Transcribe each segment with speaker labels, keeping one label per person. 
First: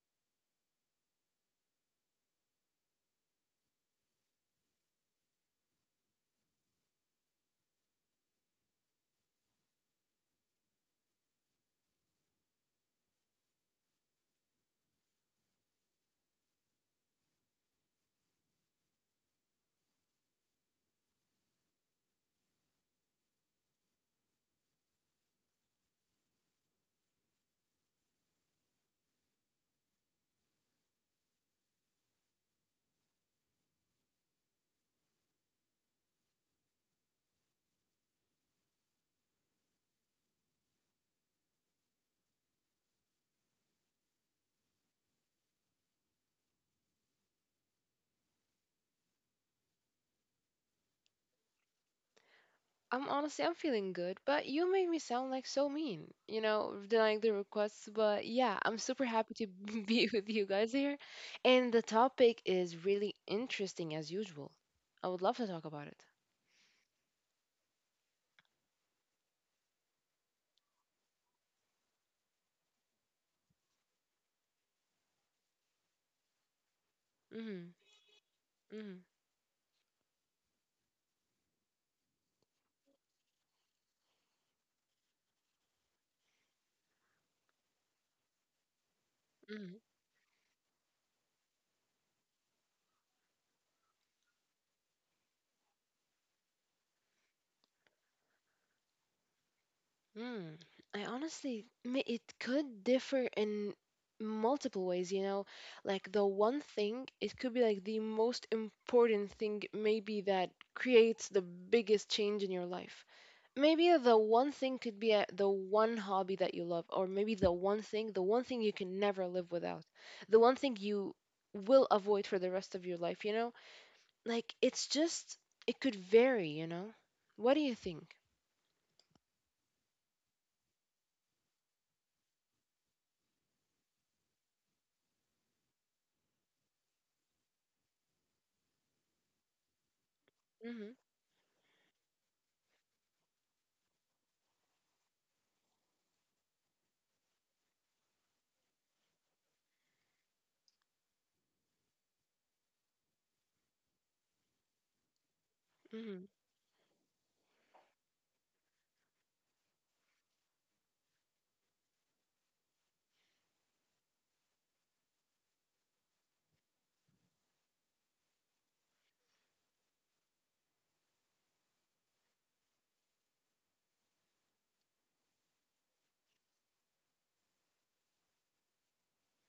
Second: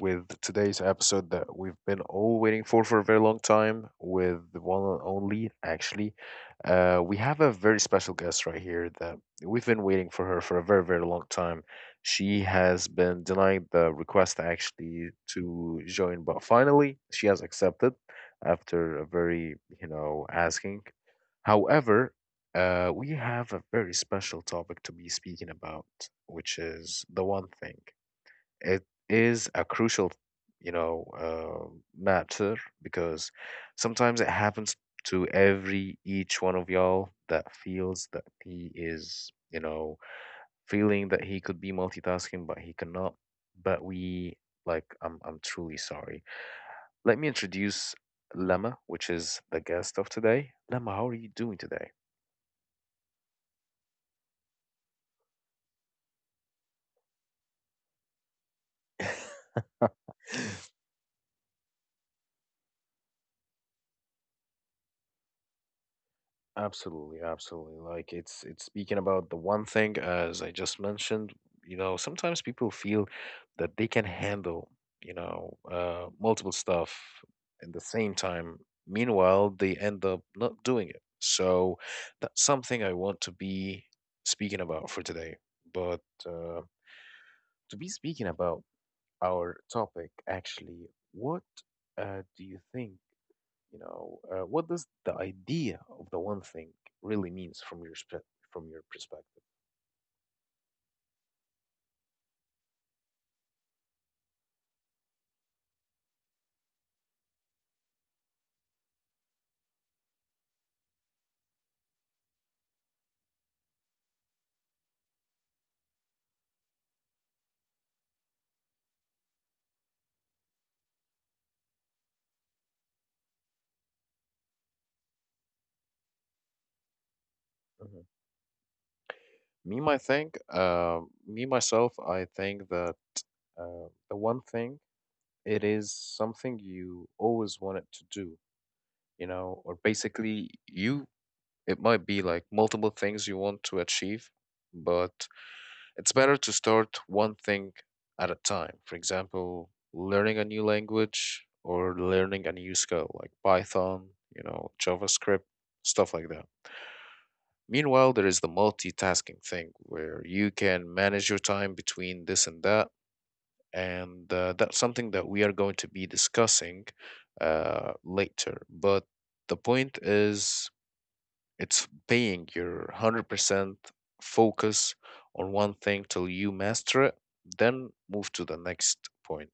Speaker 1: With today's episode that we've been all waiting for a very long time, with the one and only, actually, we have a very special guest right here that we've been waiting for her for a very, very long time. She has been denying the request actually to join, but finally she has accepted after a very, asking. However, we have a very special topic to be speaking about, which is the one thing. It is a crucial, you know, uh, matter because sometimes it happens to every each one of y'all that feels that he is, feeling that he could be multitasking, but he cannot. But we like, I'm truly sorry. Let me introduce Lemma, which is the guest of today. Lemma, how are you doing today?
Speaker 2: I'm honestly I'm feeling good, but you made me sound like so mean, you know, denying the requests. But yeah, I'm super happy to be with you guys here. And the topic is really interesting as usual. I would love to talk about it.
Speaker 1: Absolutely, absolutely. Like it's speaking about the one thing as I just mentioned, sometimes people feel that they can handle, multiple stuff in
Speaker 2: Mm,
Speaker 1: the same time.
Speaker 2: hmm. mm,
Speaker 1: Meanwhile, they end up not doing it. So that's something I want to be speaking about for today. But uh to be speaking about
Speaker 2: hmm.
Speaker 1: our
Speaker 2: mm,
Speaker 1: topic actually, what do you think, what does the idea of the one thing really means from your from your perspective?
Speaker 2: hmm. Mm. I honestly, it could differ in multiple ways. Like the one thing, it could be like the most important thing, maybe that creates the biggest change in your life. Maybe the one thing could be the one hobby that you love, or maybe the one thing you can never live without, the one thing you will avoid for the rest of your life. Like it could vary. What do you
Speaker 1: Mhm.
Speaker 2: think?
Speaker 1: Me, my think, me myself, I think that the one thing it is something you always wanted to do, or basically
Speaker 2: Mm-hmm.
Speaker 1: you. It might be like multiple things you want to achieve, but it's better to start one thing at a time. For example, learning a new language or learning a new skill like Python, JavaScript, stuff like
Speaker 2: Mm-hmm.
Speaker 1: that. Meanwhile, there is the multitasking thing where you can manage your time between this and that. And that's something that we are going to be discussing later. But the point is it's paying your 100% focus on one thing till you master it, then move to the next point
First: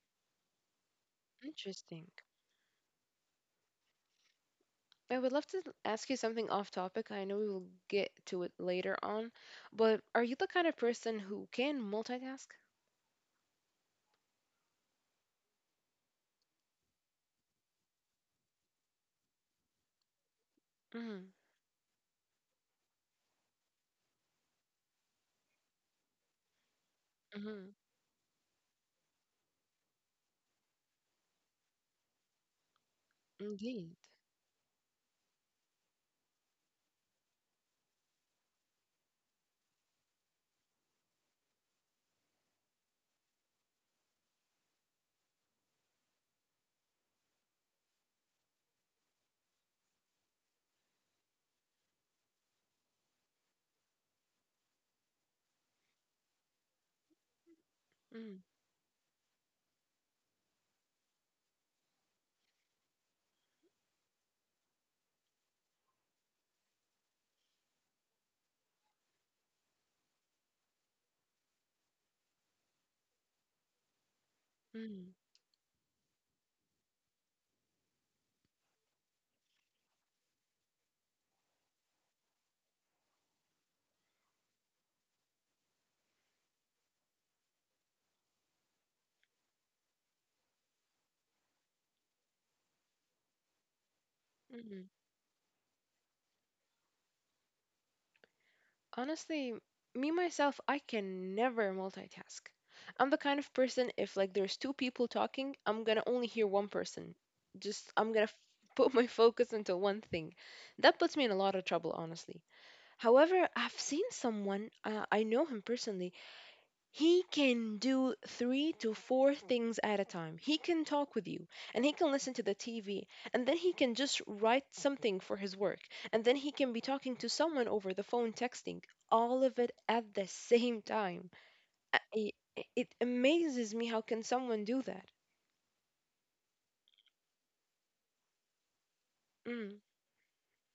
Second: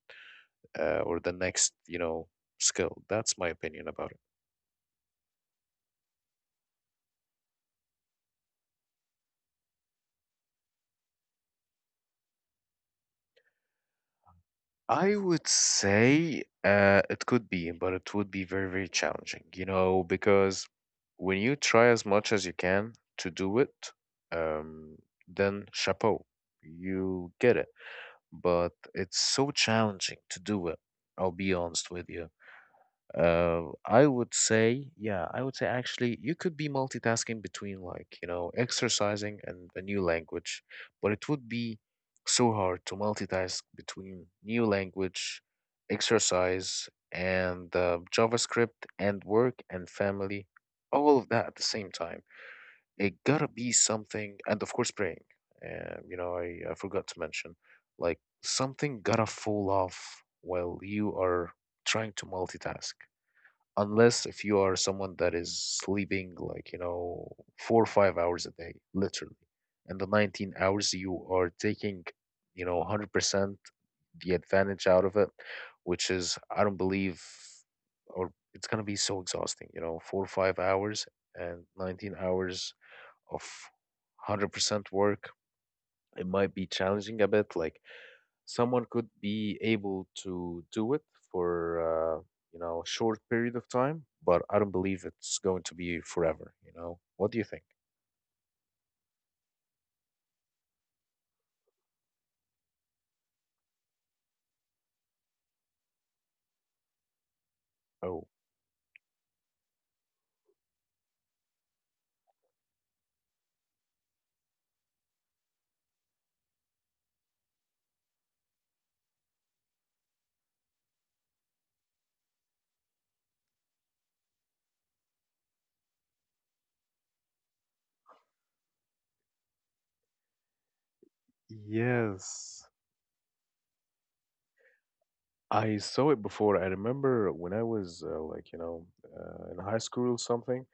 Speaker 1: or the next,
Speaker 2: Interesting.
Speaker 1: skill. That's my opinion about it.
Speaker 2: I would love to ask you something off topic. I know we will get to it later on, but are you the kind of person who can multitask?
Speaker 1: I would say it could be, but it would be very, very challenging, you know, because
Speaker 2: Mm-hmm.
Speaker 1: when you try as much as you can to do it, um, then chapeau, you get it.
Speaker 2: Mm-hmm.
Speaker 1: But it's so challenging to do it. I'll be honest with you.
Speaker 2: Indeed.
Speaker 1: I would say, yeah, I would say actually you could be multitasking between like, you know, exercising and a new language, but it would be so hard to multitask between new language, exercise, and JavaScript and work and family, all of that at the same time. It gotta be something, and of course praying. And I forgot to mention, like something gotta fall off while you are trying to multitask unless if you are someone that is sleeping like 4 or 5 hours a day, literally, and the 19 hours you are taking 100% the advantage out
Speaker 2: Mm-hmm.
Speaker 1: of it, which is I don't believe, or it's going to be so exhausting, 4 or 5 hours and 19 hours of 100% work. It might be challenging a bit, like, someone could be able to do it for a short period of time, but I don't
Speaker 2: Mm-hmm.
Speaker 1: believe it's going to be forever. You know, what do you think?
Speaker 2: Honestly, me myself, I can never multitask. I'm the kind of person, if like there's two people talking, I'm gonna only hear one person. Just I'm
Speaker 1: Oh,
Speaker 2: gonna put my focus into one thing. That puts me in a lot of trouble, honestly. However, I've seen someone, I know him personally. He can do three to four things at a time. He can talk with you, and he can listen to the TV, and then he can just write something for his work, and then he can be talking to someone over the phone, texting, all of it at the same time. I- i-
Speaker 1: yes.
Speaker 2: It amazes me, how can someone do that?
Speaker 1: I saw it before. I remember when I was like, in high
Speaker 2: Mm,
Speaker 1: school or something.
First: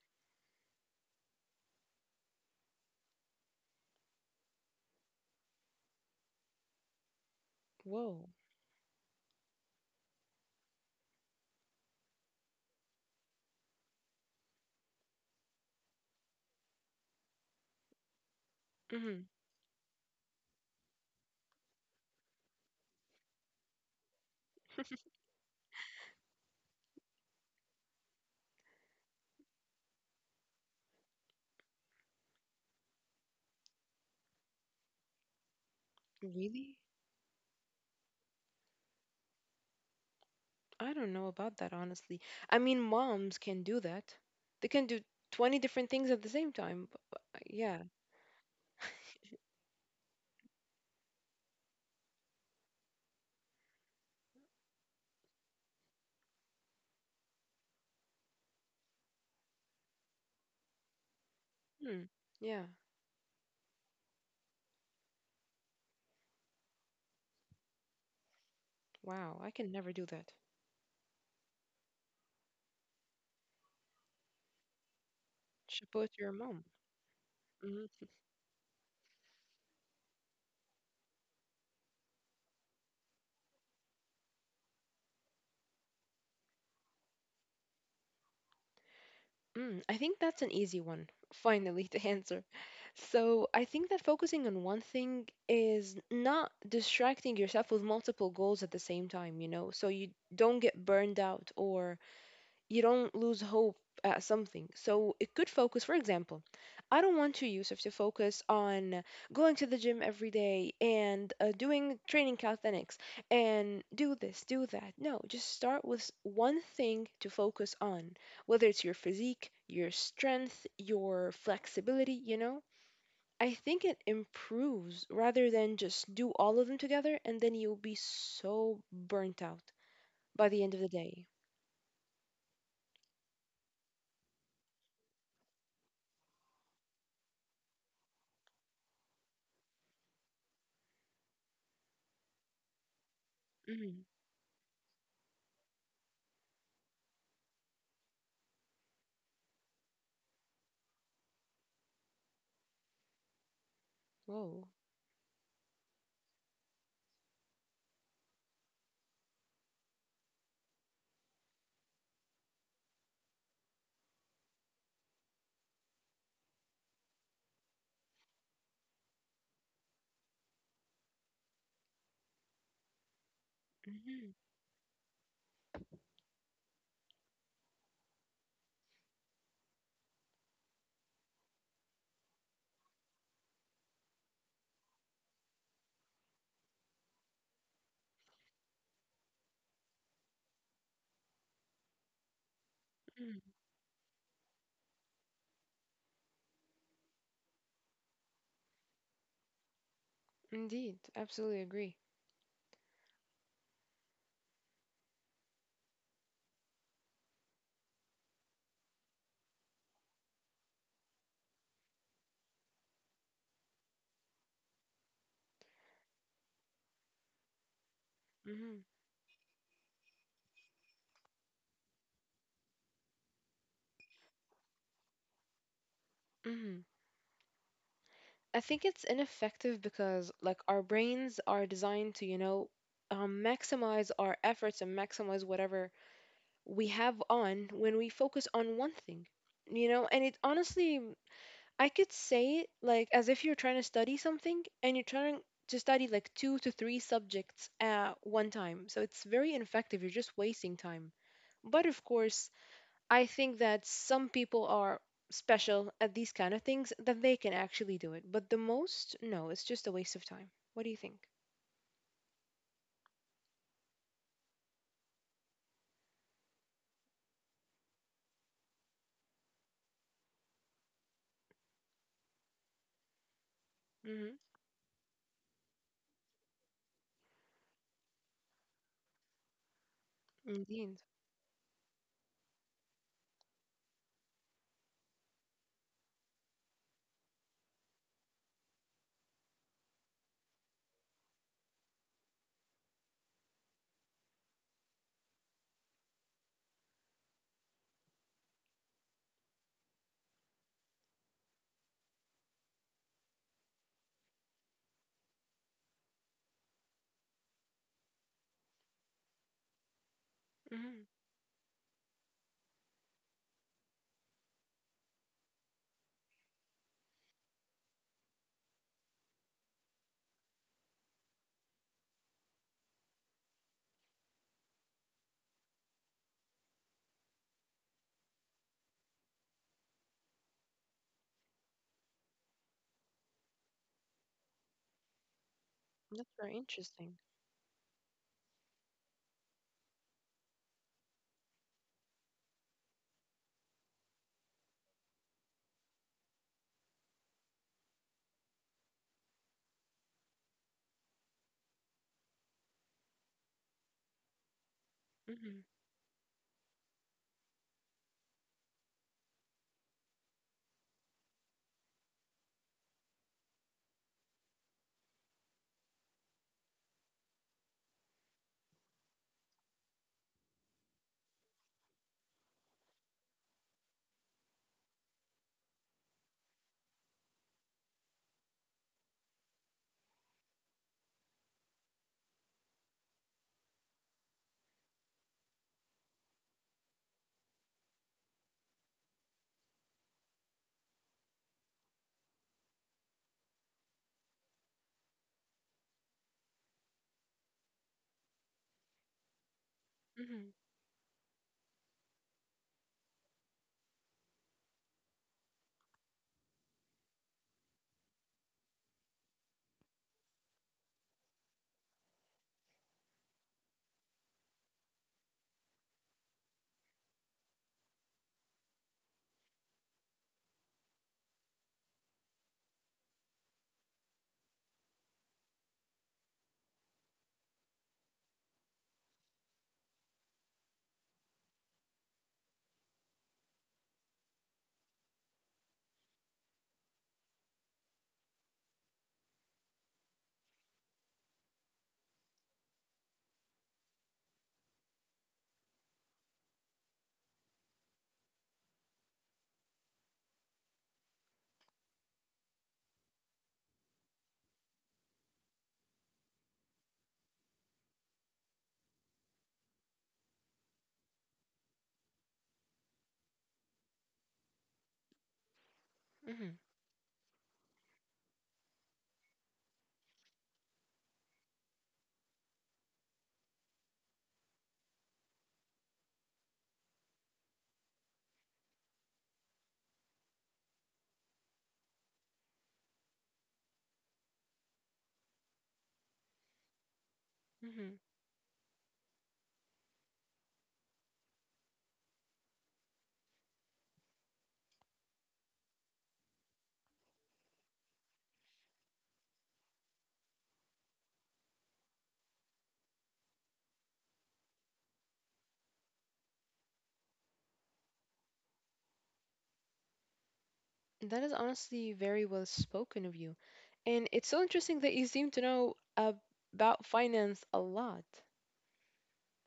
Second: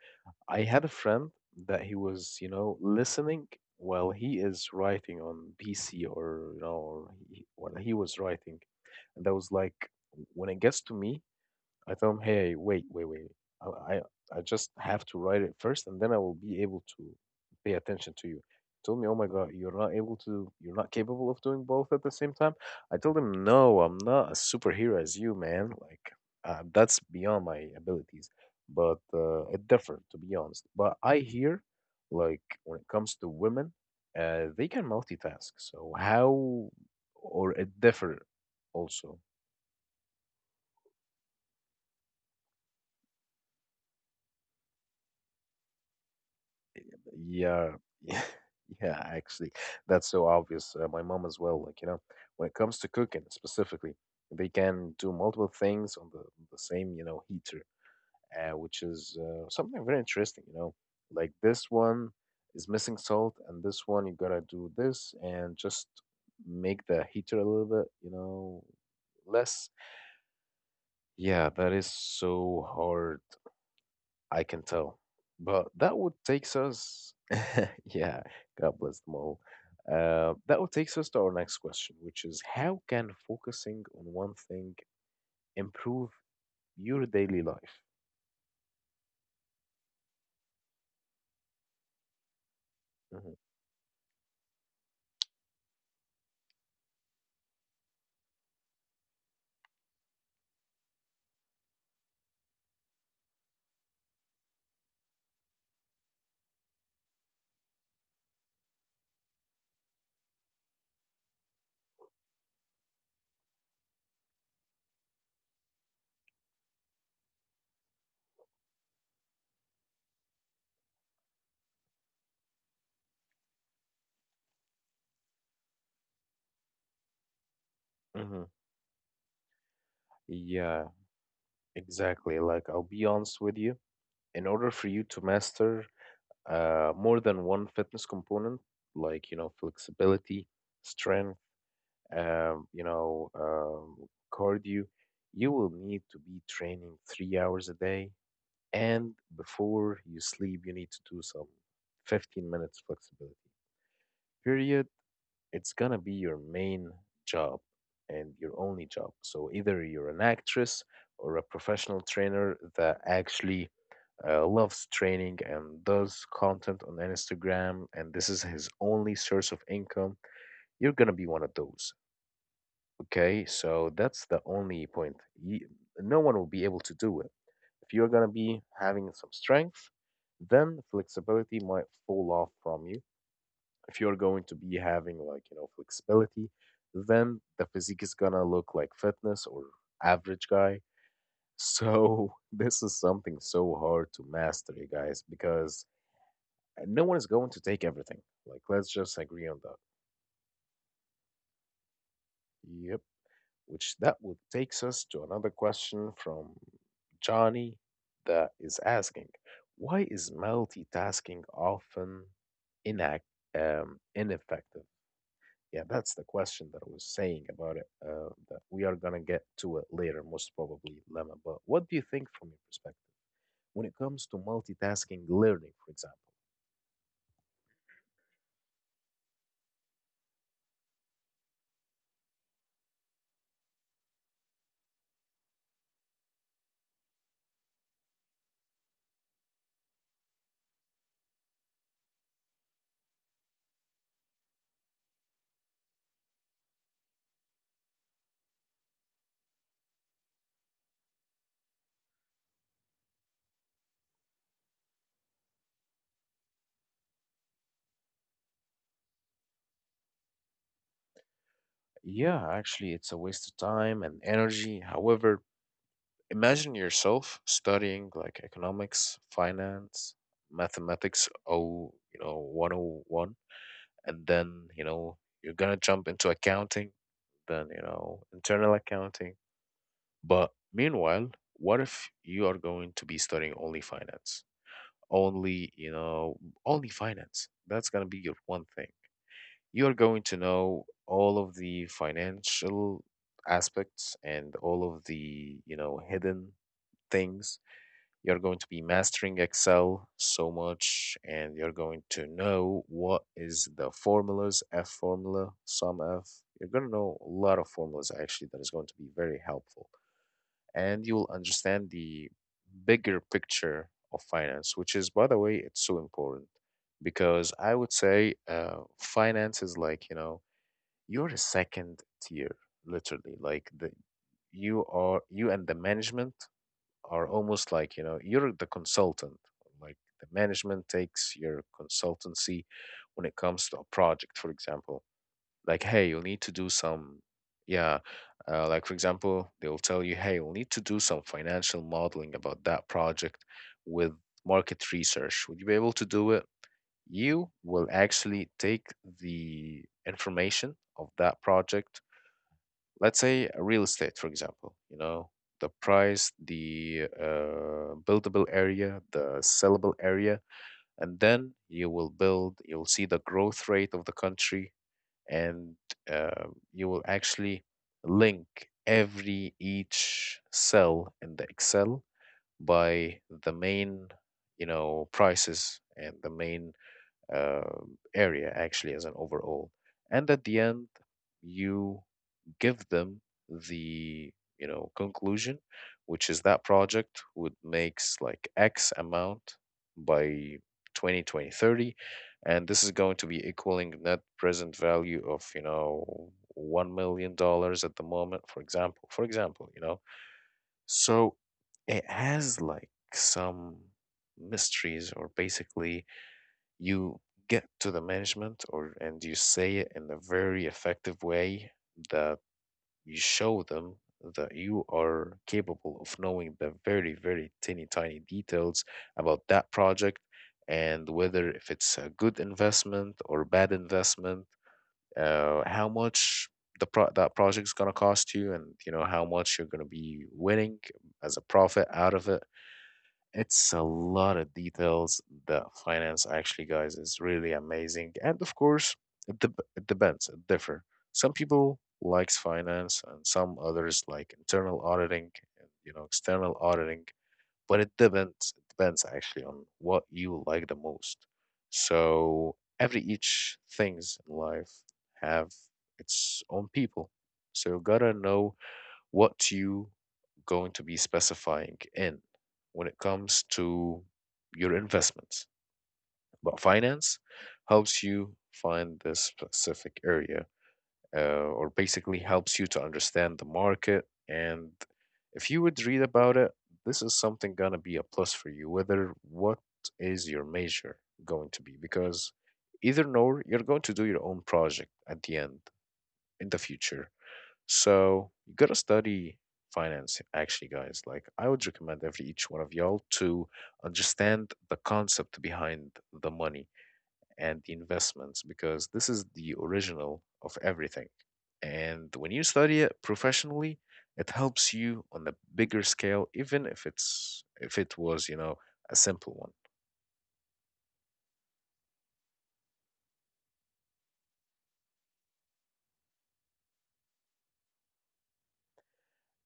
Speaker 1: I had a friend that he was, listening while he is writing on PC or, or he, while he was
Speaker 2: whoa.
Speaker 1: writing. And that was like, when it gets to me, I tell him, hey, wait, wait, wait. I, I I just have to write it first, and then I will be able to pay attention to you. He told me, oh my
Speaker 2: Hmm.
Speaker 1: God, you're not able to, you're not capable of doing both at the same time. I told him, no, I'm not a superhero as you, man. Like, that's beyond my abilities. But it differed, to be honest. But I hear, like, when it comes to women, they can multitask. So how,
Speaker 2: Really?
Speaker 1: or it differ also.
Speaker 2: I don't know about that, honestly. I mean, moms can do that. They can do 20 different things at the same time.
Speaker 1: Yeah,
Speaker 2: Yeah.
Speaker 1: yeah, yeah, actually, that's so obvious. My mom as well, like, when it comes to cooking specifically, they can do multiple things on the same, heater, which is something very interesting. Like this one
Speaker 2: Hmm. Yeah.
Speaker 1: is missing salt, and this one you gotta do this and just make the heater a little bit,
Speaker 2: Wow, I
Speaker 1: less.
Speaker 2: can never do that.
Speaker 1: Yeah, that is so hard. I can tell. But that
Speaker 2: Chapeau
Speaker 1: would
Speaker 2: to your
Speaker 1: takes
Speaker 2: mom.
Speaker 1: us,
Speaker 2: Mhm.
Speaker 1: yeah, God bless them all. That would takes us to our next question, which is how can focusing on one thing improve your daily life?
Speaker 2: Mm, I think that's an easy one, finally, to answer.
Speaker 1: Mm-hmm.
Speaker 2: So I think that focusing on one thing is not distracting yourself with multiple goals at the same time, so you don't get burned out, or you don't lose hope at something. So it could focus, for example, I don't want to, Yusuf, to focus on going to the gym every day, and doing training calisthenics, and do this, do that. No, just start with one thing to focus on, whether it's your physique, your strength, your flexibility, you know? I think it improves, rather than just do all of them together, and then you'll be
Speaker 1: Mm-hmm.
Speaker 2: so burnt out by the end of
Speaker 1: Yeah,
Speaker 2: the day.
Speaker 1: exactly. Like, I'll be honest with you. In order for you to master more than one fitness component, like, flexibility, strength, um, you know, um,
Speaker 2: Mhm.
Speaker 1: cardio, you will need to be training 3 hours a day. And before you sleep, you need to do some 15 minutes flexibility
Speaker 2: Whoa.
Speaker 1: period. It's gonna be your main job and your only job. So either you're an actress or a professional trainer that actually loves training and does content on Instagram, and this is his only source of income, you're gonna be one of those. Okay, so that's
Speaker 2: Mhm.
Speaker 1: the only point. You, no one will be able to do it. If you're gonna be having some strength, then flexibility might fall off from you. If you're going to be having like, flexibility, then the physique is gonna look like fitness or average guy. So this is something
Speaker 2: Mm,
Speaker 1: so hard to master, you guys, because no one is going to take everything. Like, let's just agree on that.
Speaker 2: indeed, absolutely agree.
Speaker 1: Yep. Which that would takes us to another question from Johnny, that is asking, why is multitasking often inac ineffective? Yeah, that's the question that I was saying about it. That
Speaker 2: Hmm.
Speaker 1: we are gonna get to it later, most probably, Lemma. But what do you think from your perspective when it comes to multitasking learning, for example?
Speaker 2: Hmm. I think it's ineffective because, like, our brains are designed to, maximize our efforts and maximize whatever we have on when we focus on one thing. And it honestly, I could say it like as if you're trying to study something, and you're trying to study like two to three subjects at one time. So it's very ineffective. You're just wasting time. But of course, I think that some people are special at these kind of things, that they can actually do it. But the most, no, it's just a waste of time. What do you think?
Speaker 1: Yeah, actually, it's a waste of time and energy. However, imagine yourself studying like economics, finance, mathematics, oh, 101, and
Speaker 2: Mm-hmm.
Speaker 1: then, you're gonna jump into accounting, then, internal accounting. But
Speaker 2: Indeed.
Speaker 1: meanwhile, what if you are going to be studying only finance? Only, only finance. That's gonna be your one thing. You're going to know all of the financial aspects and all of the, hidden things. You're going to be mastering Excel so much, and you're going to know what is the formulas, F formula, sum F. You're going to know a lot of formulas actually that is going to be very helpful.
Speaker 2: Mm-hmm.
Speaker 1: And you will understand the bigger picture of finance, which is, by the way, it's so important, because I would say finance is like, you're a second tier, literally. Like the you are you, and the management are almost like you're the consultant. Like the management takes your consultancy when it comes to a project, for example, like, hey, you'll
Speaker 2: That's
Speaker 1: need to
Speaker 2: very
Speaker 1: do
Speaker 2: interesting.
Speaker 1: some. Yeah, like, for example, they'll tell you, hey, you'll need to do some financial modeling about that project with market research. Would you be able to do it? You will actually take the information of that project, let's say real estate, for example,
Speaker 2: Mm-hmm.
Speaker 1: the price, the buildable area, the sellable area. And then you will build, you'll see the growth rate of the country, and you will actually link every each cell in the Excel by the main prices and the main uh, area, actually, as an overall. And at the end you give them the conclusion, which is that project would makes like x amount by 202030, and this is going to be equaling net present value of $1 million at the moment, for example,
Speaker 2: Mm-hmm.
Speaker 1: so it has like some mysteries. Or basically you get to the management, or and you say it in a very effective way, that you show them that you are capable of knowing the very, very teeny tiny details about that project, and whether if it's a good investment or bad investment. How much the that project's going to cost you, and you know how much you're going to be winning as a profit out of it. It's a lot of details, that finance, actually, guys, is really amazing. And of course, it depends, it differ. Some people likes finance and some others like internal auditing and you know external auditing, but it depends actually on what you like the most. So every each things in life have its own people. So you gotta know what you going to be specifying in when it comes to your investments.
Speaker 2: Mm-hmm.
Speaker 1: But finance helps you find this specific area, or basically helps you to understand the market. And if you would read about it, this is something gonna be a plus for you, whether what is your major going to be, because either nor you're going to do your own project at the end in the future,
Speaker 2: Mm-hmm.
Speaker 1: so you gotta study finance, actually, guys. Like, I would recommend every each one of y'all to understand the concept behind the money and the investments because this is the original of everything. And when you study it professionally, it helps you on a bigger scale, even if it was, you know, a simple one.
Speaker 2: That is honestly very well spoken of you. And it's so interesting that you seem to know about finance a lot.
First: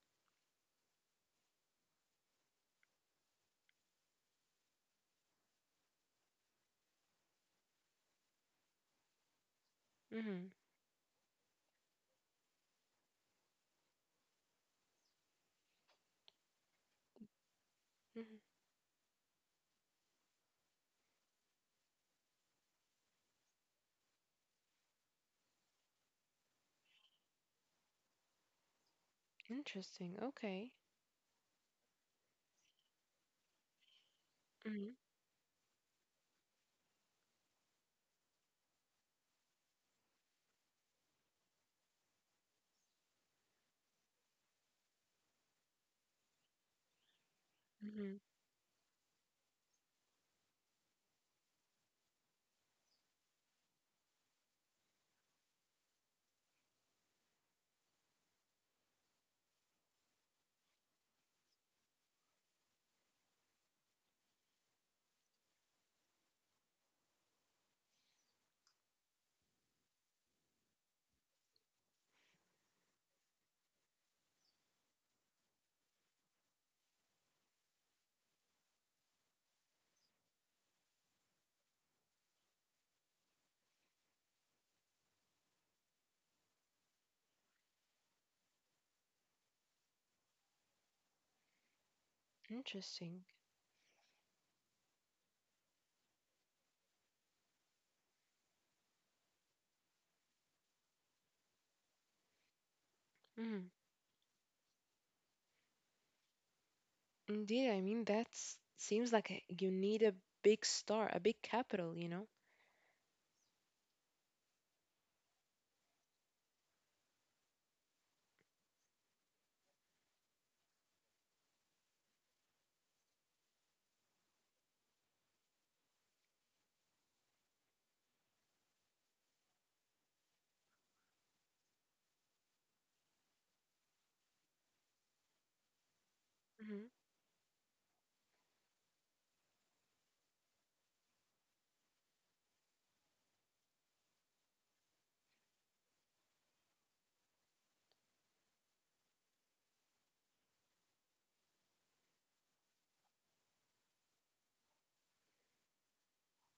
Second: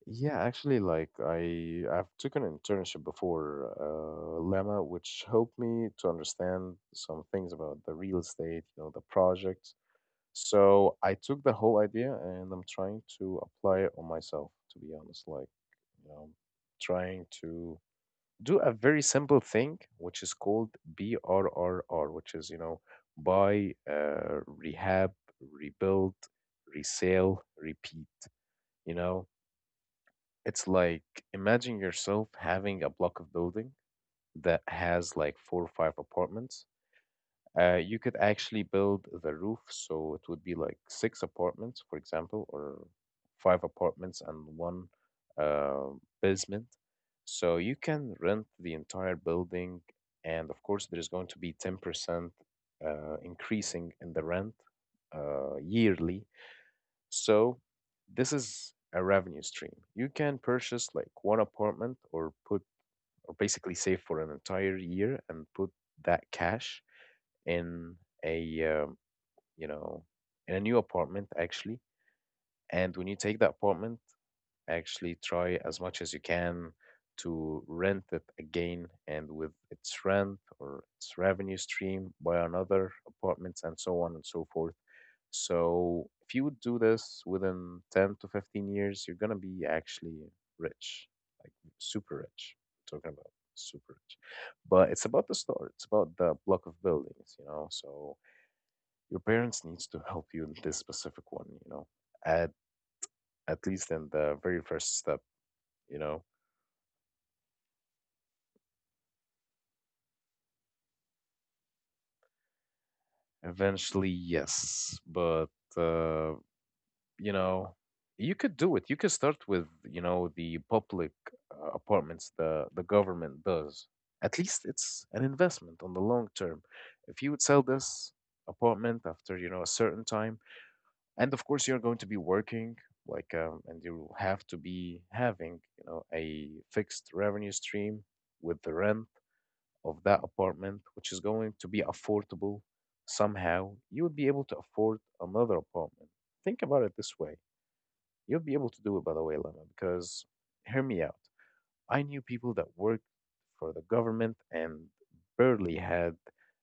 Speaker 1: Yeah, actually, like I've taken an internship before, Lemma, which helped me to understand some things about the real estate, you know, the projects.
Speaker 2: Mm-hmm.
Speaker 1: So I took the whole idea and I'm trying to apply it on myself, to be honest. Like, you know, trying to
Speaker 2: Mm-hmm.
Speaker 1: do a very simple thing, which is called BRRR, which is, you know, buy, rehab, rebuild, resale, repeat, you know.
Speaker 2: Interesting.
Speaker 1: It's
Speaker 2: Okay.
Speaker 1: like, imagine yourself having a block of building that
Speaker 2: Mm-hmm.
Speaker 1: has like four or five apartments. You could actually build the roof, so it would be like six apartments, for example, or five apartments and one, uh, basement. So you can
Speaker 2: Mm-hmm.
Speaker 1: rent the entire building, and of course, there's going to be 10% increasing in the rent, yearly, so this is a revenue stream. You can purchase like one apartment, or put, or basically save for an entire year and put that cash in a, you know, in a new apartment actually. And when you take that apartment, actually try as much as you can to rent it again, and with its rent or its revenue stream buy another apartments and so on and so forth. So if you would do this within 10 to 15 years, you're gonna be actually rich, like super rich. Talking about
Speaker 2: Interesting.
Speaker 1: super rich. But it's about the store, it's about the block of buildings, you know. So your parents needs to help you in this specific one, you know. At at least in the very first step, you know.
Speaker 2: Indeed, I mean that seems like you need a big star, a big capital, you know?
Speaker 1: Eventually, yes, but uh, you know, you could do it. You could start with, you know, the public, apartments the government does. At least it's an investment on the long term. If you would sell this apartment after, you know, a certain time, and of course you're going to be working like, and you will have to be having, you know, a
Speaker 2: Hmm.
Speaker 1: fixed revenue stream with the rent of that apartment, which is going to be affordable somehow, you would be able to afford another apartment. Think about it this way. You'll be able to do it, by the way, Lama, because hear me out. I knew people that worked for the government and barely had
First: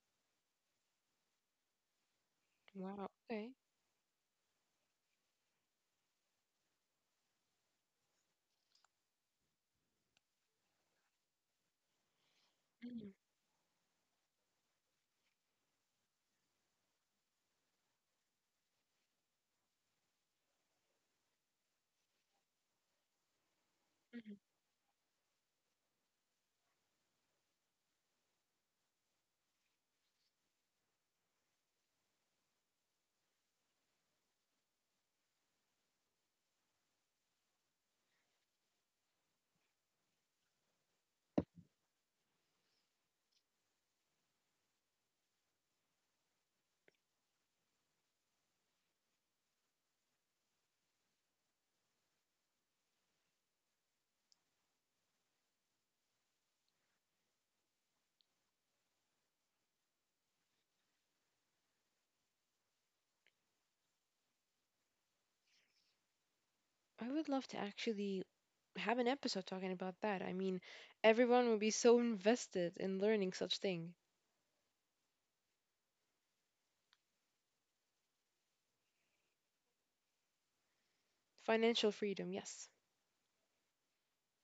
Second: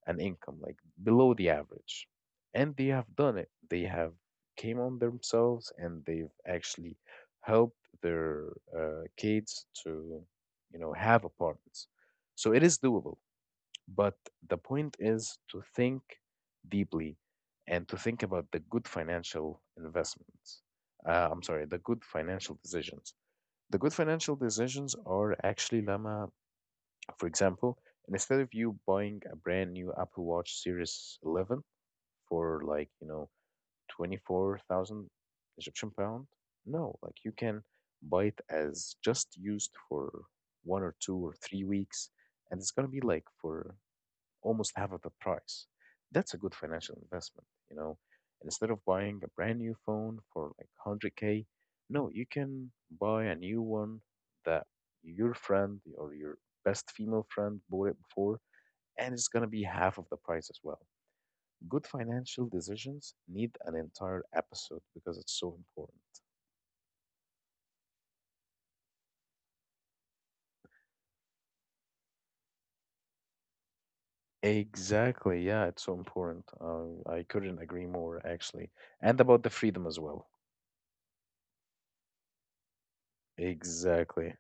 Speaker 1: an income, like below the average. And they
Speaker 2: Wow.
Speaker 1: have done it.
Speaker 2: Okay.
Speaker 1: They have came on themselves and they've actually helped their, kids to, you know, have apartments. So it is
Speaker 2: Hmm.
Speaker 1: doable. But the point is to think deeply and to think about the good financial investments. I'm sorry, the good financial decisions. The good
Speaker 2: Hmm.
Speaker 1: financial decisions are actually, Lama, for example, instead of you buying a brand new Apple Watch Series 11 for like, you know, 24,000 Egyptian pound, no, like you can buy it as just used for 1 or 2 or 3 weeks, and it's gonna be like for almost half of the price. That's a good financial investment, you know. And instead of buying a brand new phone for like 100K, no, you can buy a new one that your friend or your best female friend bought it before, and it's gonna be half of the price as well. Good financial decisions need an entire episode because it's so important.
Speaker 2: I would love to actually have an episode talking about that. I mean, everyone would be so invested in learning such thing.
Speaker 1: Exactly, yeah, it's so important. I couldn't agree more, actually. And about the freedom as well.
Speaker 2: Financial freedom, yes.
Speaker 1: Exactly.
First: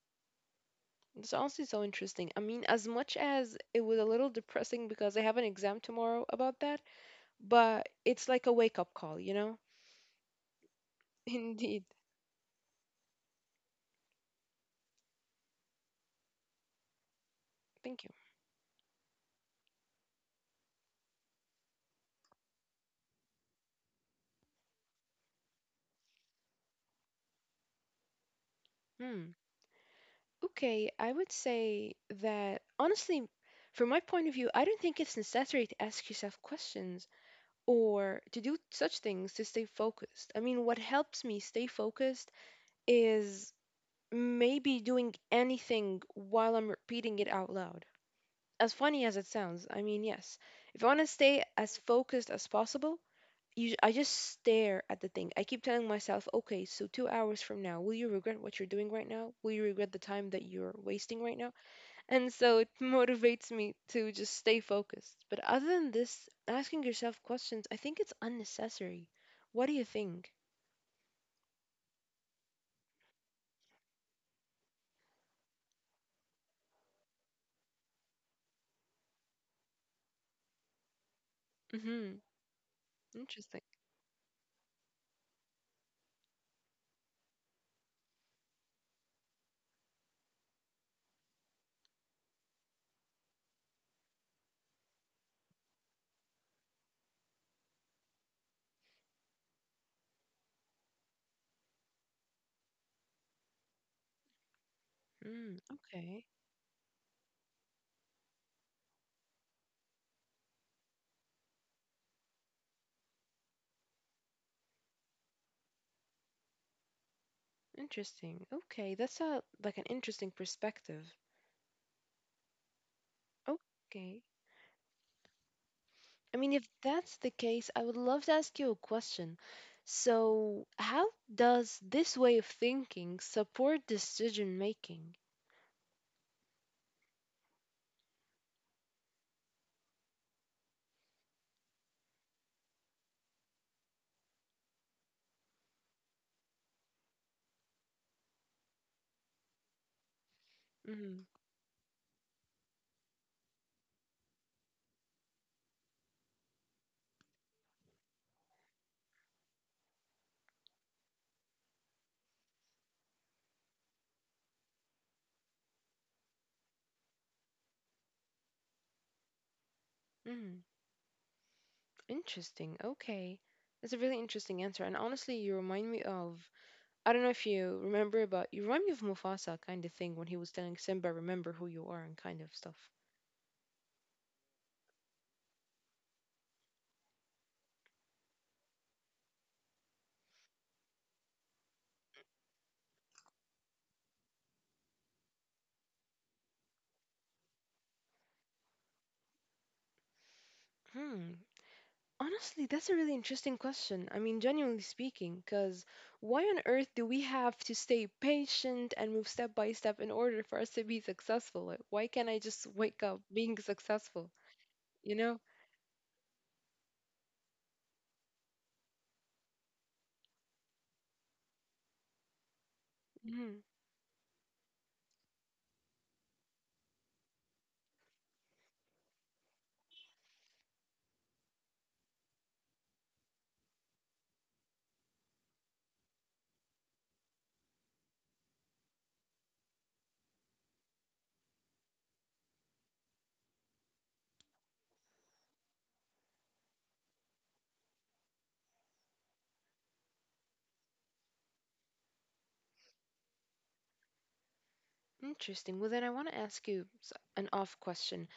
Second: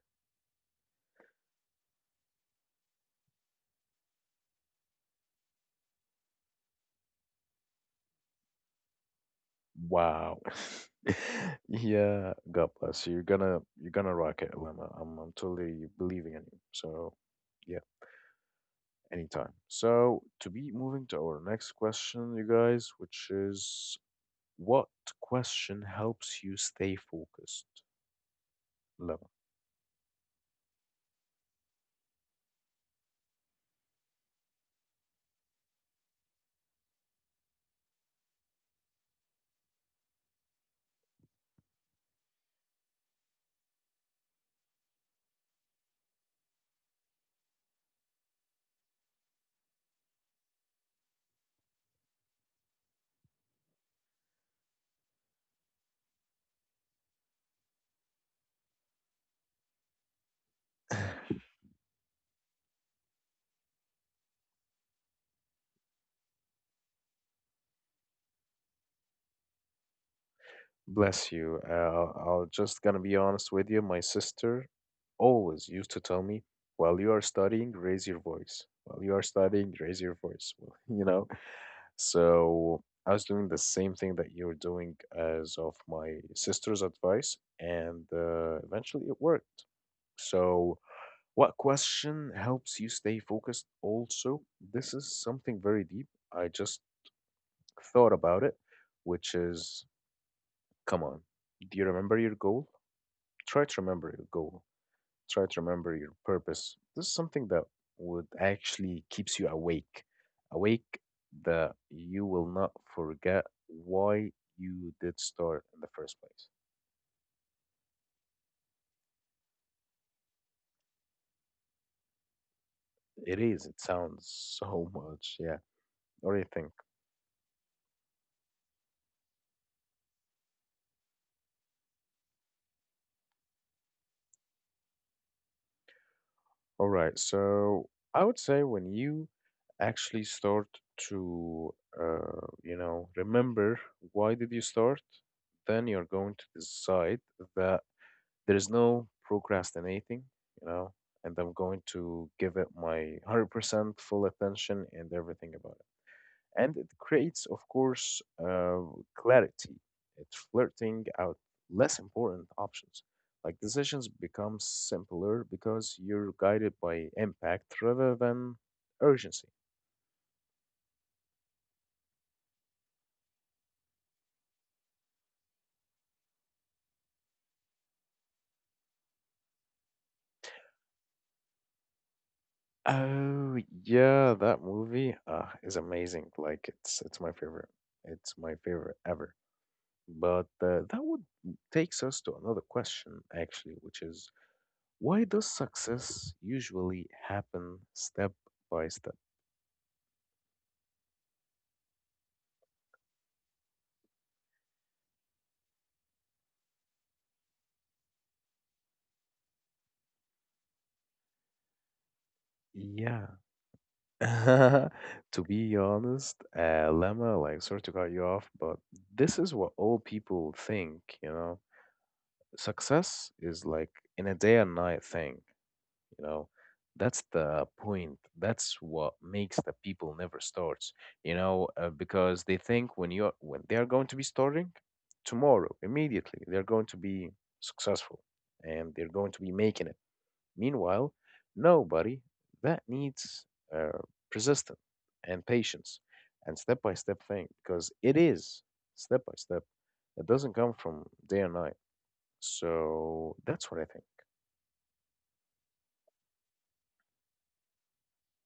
Speaker 2: It's honestly so interesting. I mean, as much as it was a little depressing because I have an exam tomorrow about that, but it's like a wake-up call, you know?
Speaker 1: Wow.
Speaker 2: Indeed.
Speaker 1: Yeah, God bless you. You're gonna rock it, Lema. I'm totally believing in you. So yeah,
Speaker 2: Thank you.
Speaker 1: anytime. So to be moving to our next question, you guys, which is what question helps you stay focused, Lema?
Speaker 2: Hmm. Okay, I would say that honestly, from my point of view, I don't think it's necessary to ask yourself questions or to do such things to stay focused. I mean, what helps me stay focused is maybe doing anything while I'm repeating it out loud. As funny as it sounds, I mean, yes. If I want to stay as focused as possible, I just stare at the thing. I keep telling myself, okay, so 2 hours from now, will you regret what you're doing right now? Will you regret the time that you're wasting right now? And so it motivates me to just stay focused. But other than this, asking yourself questions, I think it's unnecessary. What do you think?
Speaker 1: Bless you. I'll just gonna be honest with you. My sister always used to tell me, while you are studying, raise your voice. While you are studying, raise your voice. You know,
Speaker 2: Hmm.
Speaker 1: so I was doing the
Speaker 2: Interesting.
Speaker 1: same thing that you're doing as of my sister's advice, and eventually it worked. So, what question helps you stay focused? Also, this is something very deep. I just thought about it, which is, come on, do you remember your goal? Try to remember your goal. Try
Speaker 2: Mm,
Speaker 1: to remember your
Speaker 2: okay.
Speaker 1: purpose. This is something that would actually keeps you awake, awake, that you will not forget why you did start in the first place.
Speaker 2: Interesting. Okay, that's a like an interesting perspective.
Speaker 1: It is. It
Speaker 2: Okay.
Speaker 1: sounds so much. Yeah. What do
Speaker 2: I
Speaker 1: you
Speaker 2: mean, if
Speaker 1: think?
Speaker 2: that's the case, I would love to ask you a question. So, how does this way of thinking support decision making?
Speaker 1: All right. So I would say when you actually start to, you know, remember why did you start, then you're going to decide that there is no procrastinating, you know,
Speaker 2: Mm-hmm.
Speaker 1: and I'm going to give it my 100% full attention and everything about it. And it creates, of course, clarity. It's flirting out less important options. Like, decisions become simpler because you're guided by impact rather than urgency.
Speaker 2: Interesting. Okay. That's a really interesting answer. And honestly, you remind me of, I don't know if you remember, but you remind me of Mufasa kind of thing when he was telling Simba, remember who you are and kind of stuff.
Speaker 1: Oh yeah, that movie is amazing. Like it's my favorite. It's my favorite ever. But that would, takes us to another question, actually, which is why does success usually happen step by step?
Speaker 2: Hmm. Honestly, that's a really interesting question. I mean, genuinely speaking, because why on earth do we have to stay patient and move step by step in order for us to be successful? Like, why can't I just wake up
Speaker 1: Yeah.
Speaker 2: being successful? You know?
Speaker 1: To be honest, Lemma, like, sorry to cut you off, but this is what all people think, you know? Success
Speaker 2: Hmm.
Speaker 1: is like in a day and night thing. You know, that's the point, that's what makes the people never starts, you know, because they think when you're when they are going to be starting tomorrow, immediately they're going to be successful and they're going to be making it. Meanwhile, nobody, that needs uh, persistence and patience and step by step thing, because it is step by step. It doesn't come from day and night. So that's what I think.
Speaker 2: Interesting. Well, then I want to ask you an off question.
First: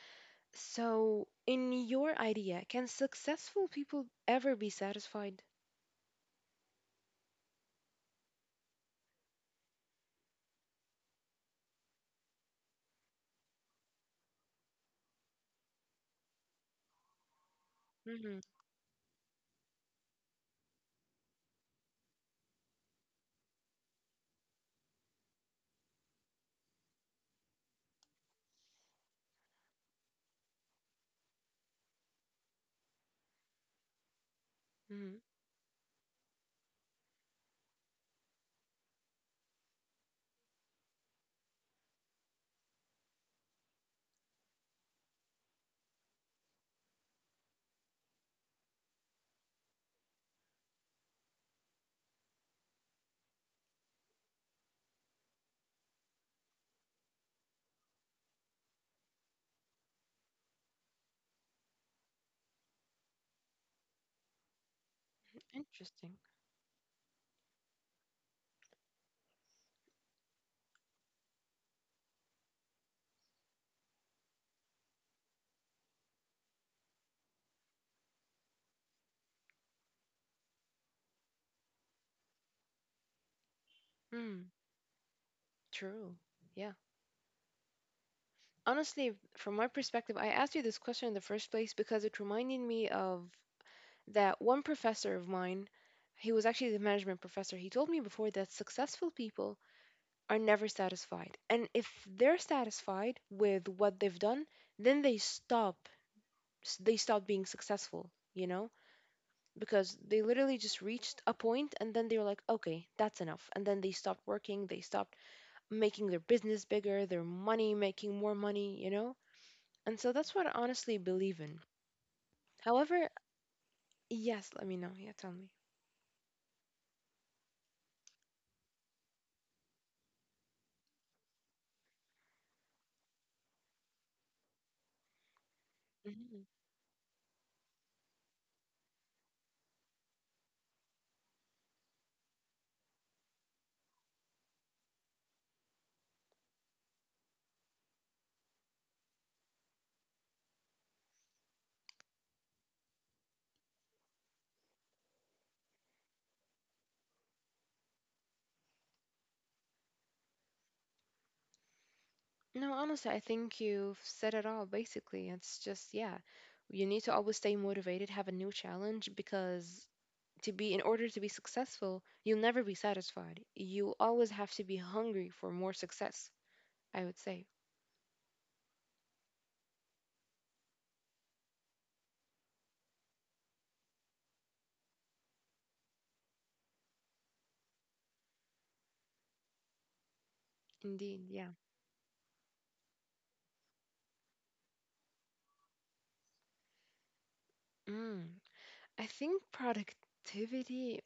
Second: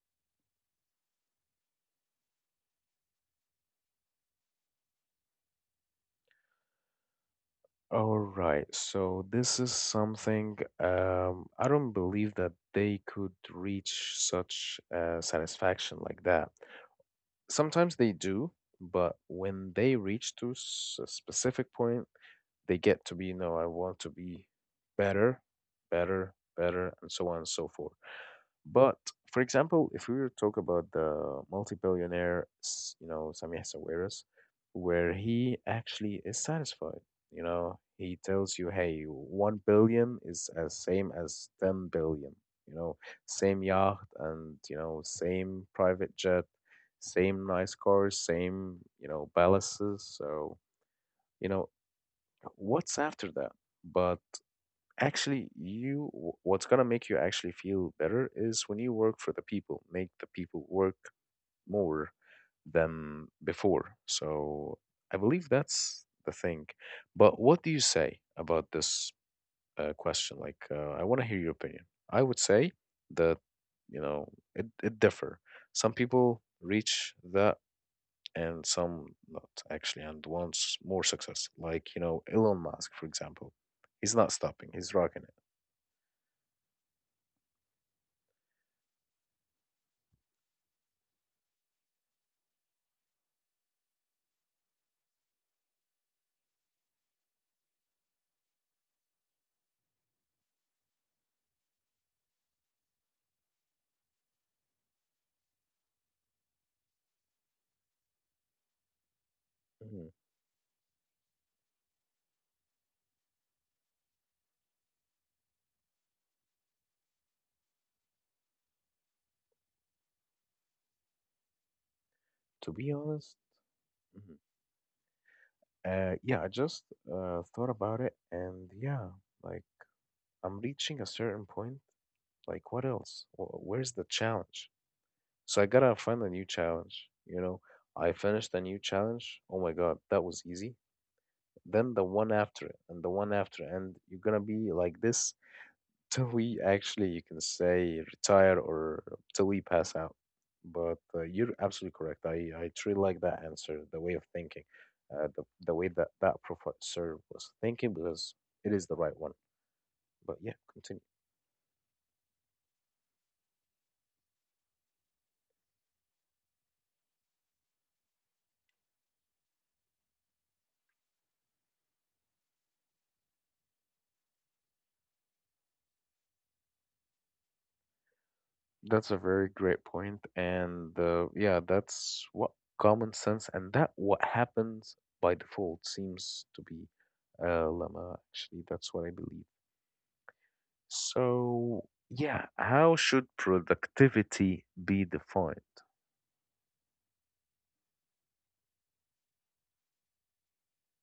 Speaker 2: So, in your idea, can successful people ever be satisfied?
Speaker 1: All right, so this is something, I don't believe that they could reach such satisfaction like that. Sometimes they
Speaker 2: Mm-hmm.
Speaker 1: do, but when they reach to a specific point, they get to be, no, I want to be better, better, better, and so on and so forth. But for example, if we were to talk about the multi-billionaire, you know, Samih Sawiris, where
Speaker 2: Hmm.
Speaker 1: he actually is satisfied, you know, he tells you, hey, 1 billion is as same as 10 billion, you know, same yacht and, you know, same private jet, same nice cars, same, you know, palaces. So, you know, what's after that? But actually, you what's gonna make you actually feel better is when you work for the people, make the people work more than before. So I believe that's
Speaker 2: Interesting.
Speaker 1: the thing. But what do you say about this, question? Like, I want to hear your opinion. I would say that, you know, it differ. Some people reach that and some not actually and wants more success. Like, you know, Elon Musk, for example. He's not
Speaker 2: Mm,
Speaker 1: stopping. He's rocking it.
Speaker 2: true. Yeah. Honestly, from my perspective, I asked you this question in the first place because it reminded me of that one professor of mine. He was actually the management professor. He told me before that successful people are never satisfied. And if they're satisfied with what they've done, then they stop. They stop being successful, you know? Because
Speaker 1: Mhm.
Speaker 2: they literally just reached a point and then they were like, okay, that's enough. And then they stopped working, they stopped making their business bigger, their money, making more money, you know? And so that's what I honestly believe in.
Speaker 1: To be
Speaker 2: However,
Speaker 1: honest, mhm,
Speaker 2: yes, let me know. Yeah, tell me.
Speaker 1: yeah, I just thought about it, and yeah, like, I'm reaching a certain point. Like, what else? Where's the challenge? So I gotta find a
Speaker 2: Mhm.
Speaker 1: new challenge. You know, I finished a new challenge. Oh my God, that was easy. Then the one after it, and the one after, and you're gonna be like this till we actually, you can say, retire or till we pass out. But you're absolutely correct. I truly like that answer, the way of thinking, the way that that professor was thinking, because it is the right one. But yeah, continue.
Speaker 2: No, honestly, I think you've said it all basically. It's just, yeah, you need to always stay motivated, have a new challenge, because to be in order to be successful, you'll never be satisfied. You always have to be hungry for more success, I would say.
Speaker 1: That's a very great point, and yeah, that's what common sense and that what happens by default seems to be, lemma. Actually, that's what I believe.
Speaker 2: Indeed, yeah.
Speaker 1: So, yeah, how should productivity be defined?
Speaker 2: Mm, I think productivity.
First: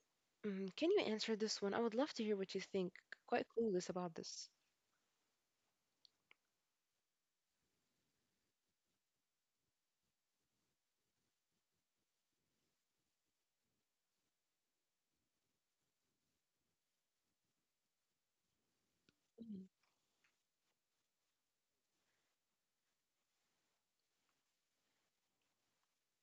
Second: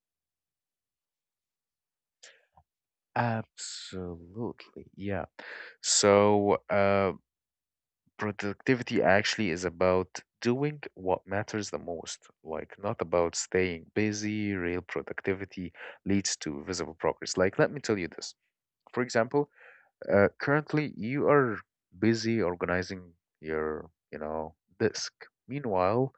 Speaker 2: Mm, can you answer this one? I would love to hear what you think. Quite clueless about this.
Speaker 1: Absolutely, yeah. So, productivity actually is about doing what matters the most, like not about staying busy. Real productivity leads to visible progress. Like, let me tell you this. For example,
Speaker 2: Mm,
Speaker 1: currently you are busy organizing your, you know, disk. Meanwhile,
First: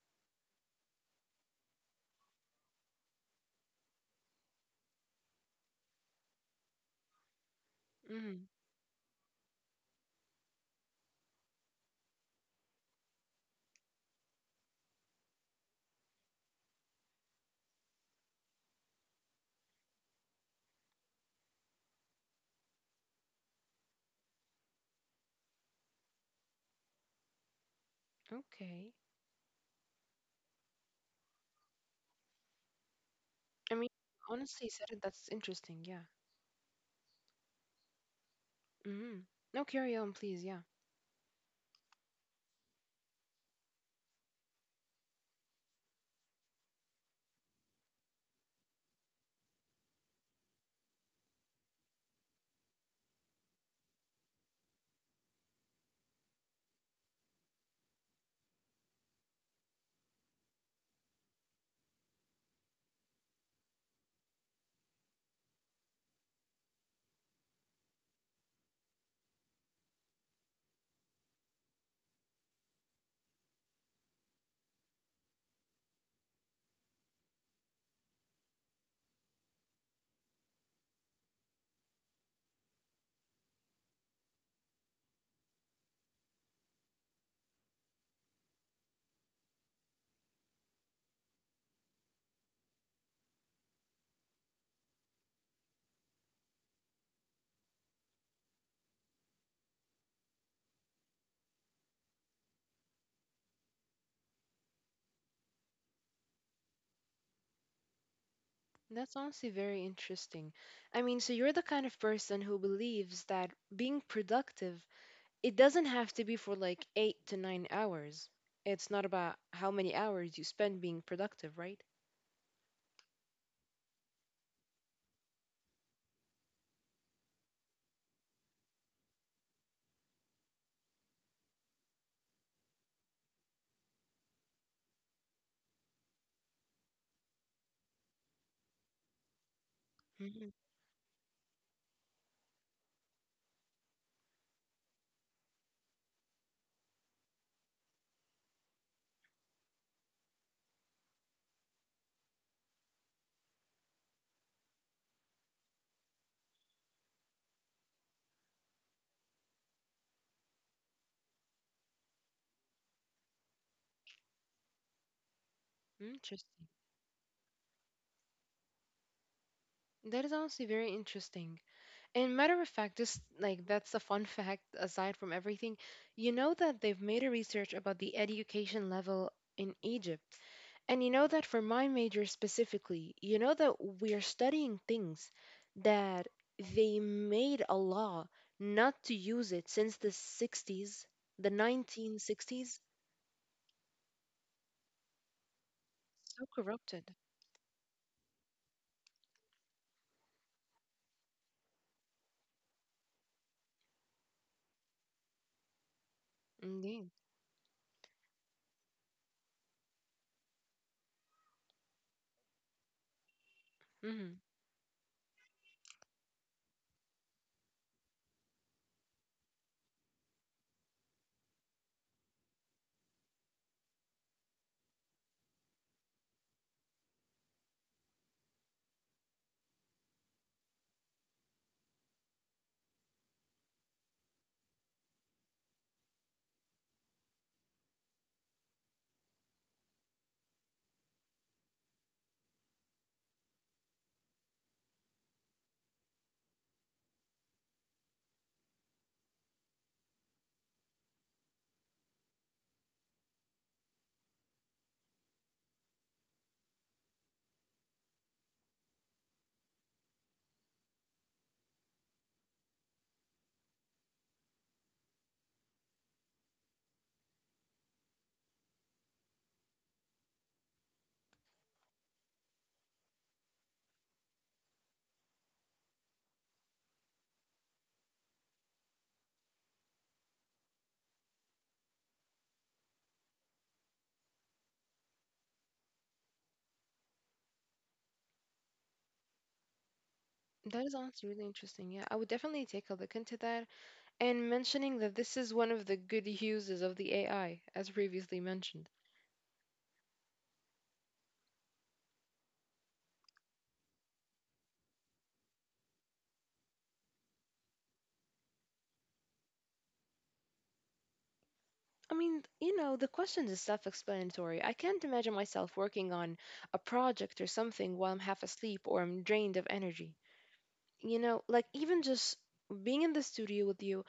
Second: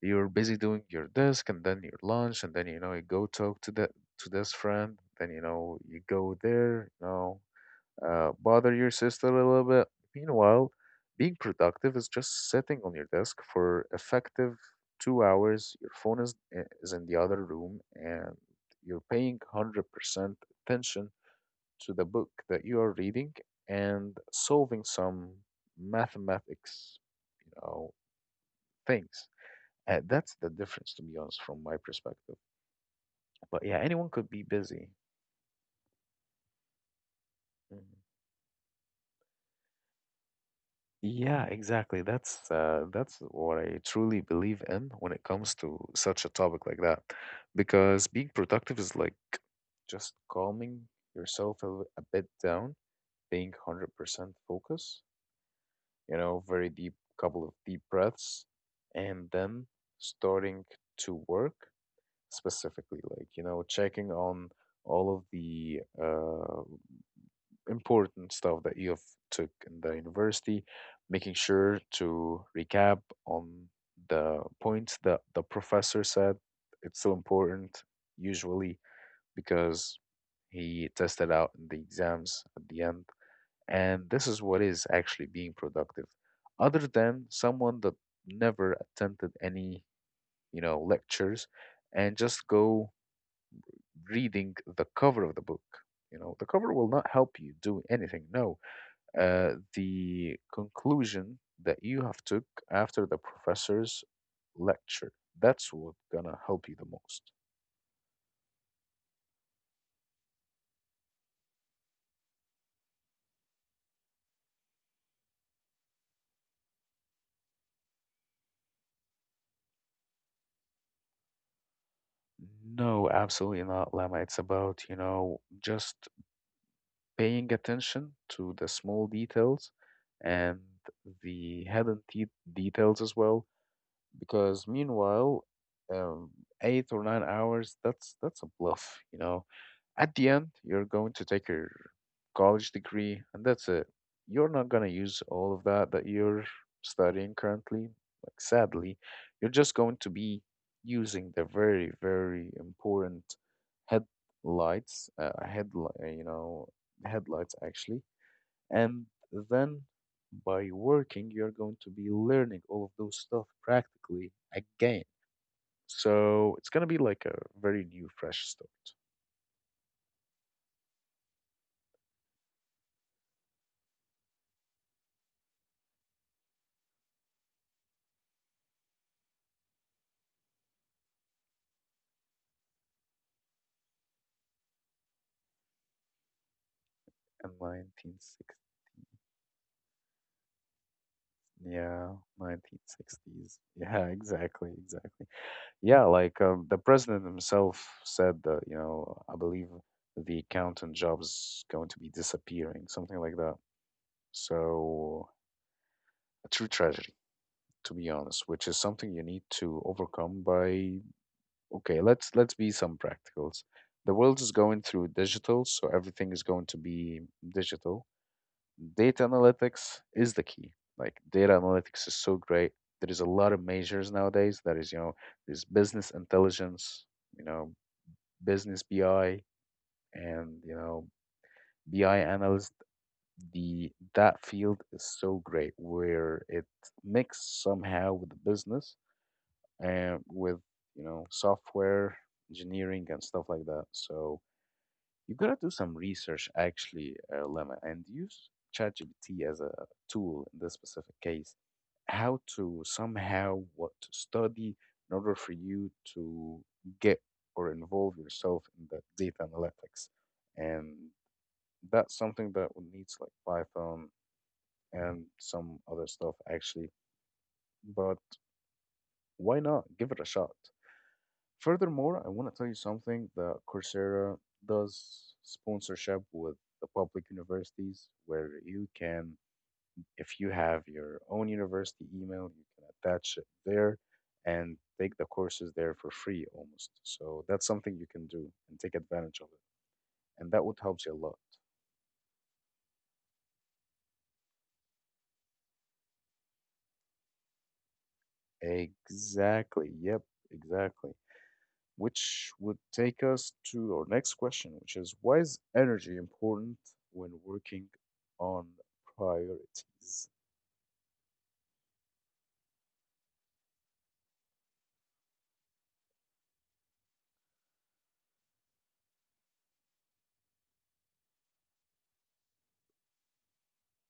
Speaker 1: you're busy doing your desk and then your lunch and then you know you go talk to that to this friend. Then you know you go there, you know,
Speaker 2: mm,
Speaker 1: bother your sister a little bit. Meanwhile, being productive is just sitting on your desk for effective 2 hours. Your phone is is in the other room and you're paying 100% attention to the book that you are reading and solving some mathematics, you know,
Speaker 2: okay.
Speaker 1: things. That's the difference, to be honest, from my perspective. But
Speaker 2: I
Speaker 1: yeah,
Speaker 2: mean,
Speaker 1: anyone could be
Speaker 2: honestly,
Speaker 1: busy.
Speaker 2: said it, that's interesting. Yeah.
Speaker 1: Mhm.
Speaker 2: Mm-hmm. No, carry on, please. Yeah.
Speaker 1: Yeah, exactly. That's what I truly believe in when it comes to such a topic like that, because being productive is like just calming yourself a bit down, being 100% focus, you know, very deep, couple of deep breaths, and then starting to work specifically, like, you know, checking on all of the important stuff that you have took in the university, making sure to recap on the points that the professor said. It's so important usually because he tested out in the exams at the end. And this is what is actually being productive. Other than someone that never attended any, you know, lectures and just go reading the cover of the book. You know, the cover will not help you do anything. No, the conclusion that you have took after the professor's lecture. That's what gonna help you the most.
Speaker 2: That's honestly very interesting. I mean, so you're the kind of person who believes that being productive, it doesn't have to be for like 8 to 9 hours. It's not about how many hours you spend being productive, right?
Speaker 1: No, absolutely not, Lama. It's about, you know, just paying attention to the small details and the details as well. Because meanwhile, um, 8 or 9 hours, that's a bluff, you know. At the end,
Speaker 2: Mm-hmm.
Speaker 1: you're going to take your college degree, and that's it. You're not going to use all of that you're studying currently. Like, sadly, you're just going to be using the very, very important headlights, headlight, you know, headlights actually. And then by working, you're going to be learning all of those stuff practically again. So it's
Speaker 2: Interesting.
Speaker 1: going to be like a very new, fresh start
Speaker 2: That is honestly very interesting. And matter of fact, just like that's a fun fact aside from everything, you know that they've made a research about the education level in Egypt. And you know that for my major specifically, you know that we're studying things that they
Speaker 1: in
Speaker 2: made a law
Speaker 1: 1960.
Speaker 2: not to use it since the 60s, the
Speaker 1: Yeah,
Speaker 2: 1960s.
Speaker 1: 1960s. Yeah, exactly, exactly. Yeah, like
Speaker 2: So
Speaker 1: the
Speaker 2: corrupted.
Speaker 1: president himself said that, you know, I believe the accountant job's going to be disappearing, something like that. So, a true
Speaker 2: Indeed.
Speaker 1: tragedy, to be honest, which is something you need to overcome by, okay, let's be some practicals. The world
Speaker 2: Hmm.
Speaker 1: is going through digital, so everything is going to be digital. Data analytics is the key. Like data analytics is so great. There is a lot of majors nowadays. That is, you know, there's business intelligence, you know, business BI, and you know, BI analyst. The that field is so great where it mixed somehow with the business and with you know software engineering and stuff like that. So you gotta do some research actually, Lemma, and use ChatGPT as a tool in this specific case how to somehow what to study in order for you to get or involve yourself in that data analytics. And that's something that would needs like Python and some other stuff actually. But why not give it a shot? Furthermore, I want to tell you something that Coursera does sponsorship with the public universities where you can, if you have your own university email, you can attach it there and take the courses there for free almost. So that's something you can do and take advantage of it. And that would
Speaker 2: That is
Speaker 1: help you a
Speaker 2: honestly
Speaker 1: lot.
Speaker 2: really interesting. Yeah, I would definitely take a look into that. And mentioning that this is one of the good uses of the AI, as previously mentioned.
Speaker 1: Exactly. Yep, exactly. Which would take us to our next question, which is why is energy important when working on priorities?
Speaker 2: I mean, the question is self explanatory. I can't imagine myself working on a project or something while I'm half asleep or I'm drained of energy. You know, like even just being in the studio with you,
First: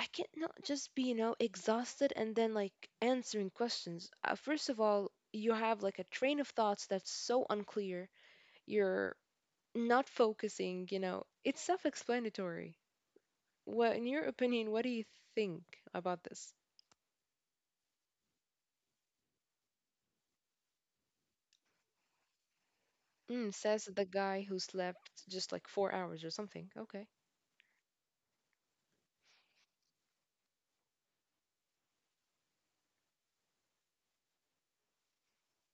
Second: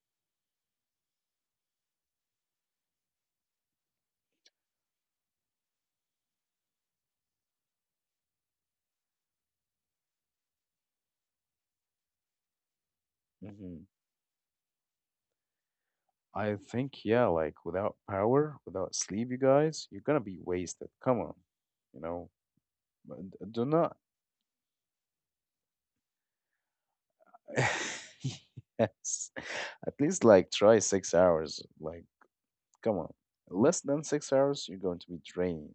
Speaker 2: I can't not just be exhausted and then like answering questions. First of all, you have like a train of thoughts that's so unclear. You're not focusing, it's self explanatory.
Speaker 1: Hmm.
Speaker 2: Well, in your opinion, what do you think about this?
Speaker 1: I think, yeah, like without power, without sleep, you guys, you're gonna be wasted. Come on, you know, but d-
Speaker 2: Mm,
Speaker 1: do
Speaker 2: says
Speaker 1: not.
Speaker 2: the guy who slept just like 4 hours or something. Okay.
Speaker 1: Yes. At least like try 6 hours. Like, come on. Less than 6 hours, you're going to be drained.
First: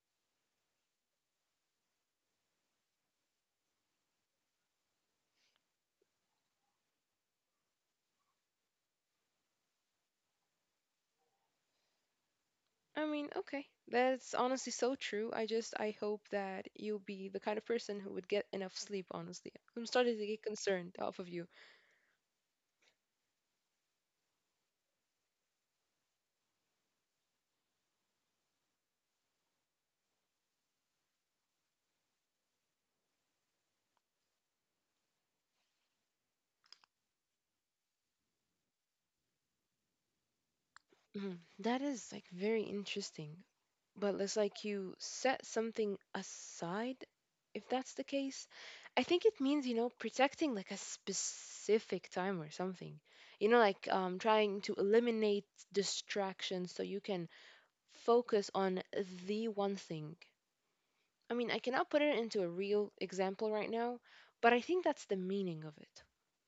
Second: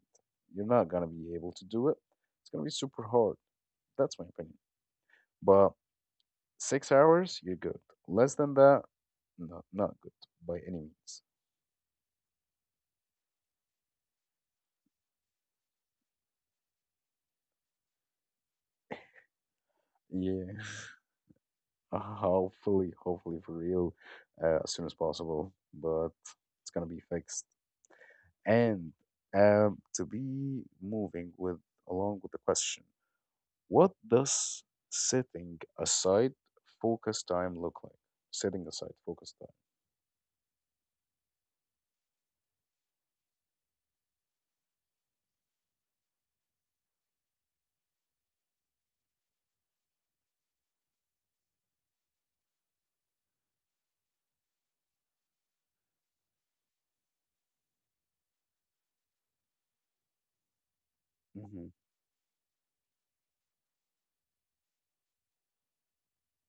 Speaker 1: You're not going to be able to do it. It's going to be super hard. That's my opinion. But 6 hours, you're good. Less than that, no, not good by any means.
Speaker 2: I mean, okay. That's honestly so true. I just I hope that you'll be the kind of person who would get enough sleep, honestly. I'm starting to get
Speaker 1: Yeah.
Speaker 2: concerned off of you.
Speaker 1: Hopefully, hopefully for real, as soon as possible. But it's going to be fixed. And to be moving with along with the question, what does setting aside focus time look like? Setting aside focus time.
Speaker 2: Mhm. That is like very interesting. But it's like you set something aside, if that's the case. I think it means protecting like a specific time or something. Like trying to eliminate distractions so you can focus on the one thing. I mean, I
Speaker 1: Hmm.
Speaker 2: cannot put it into a real example right now, but I think that's the meaning of it.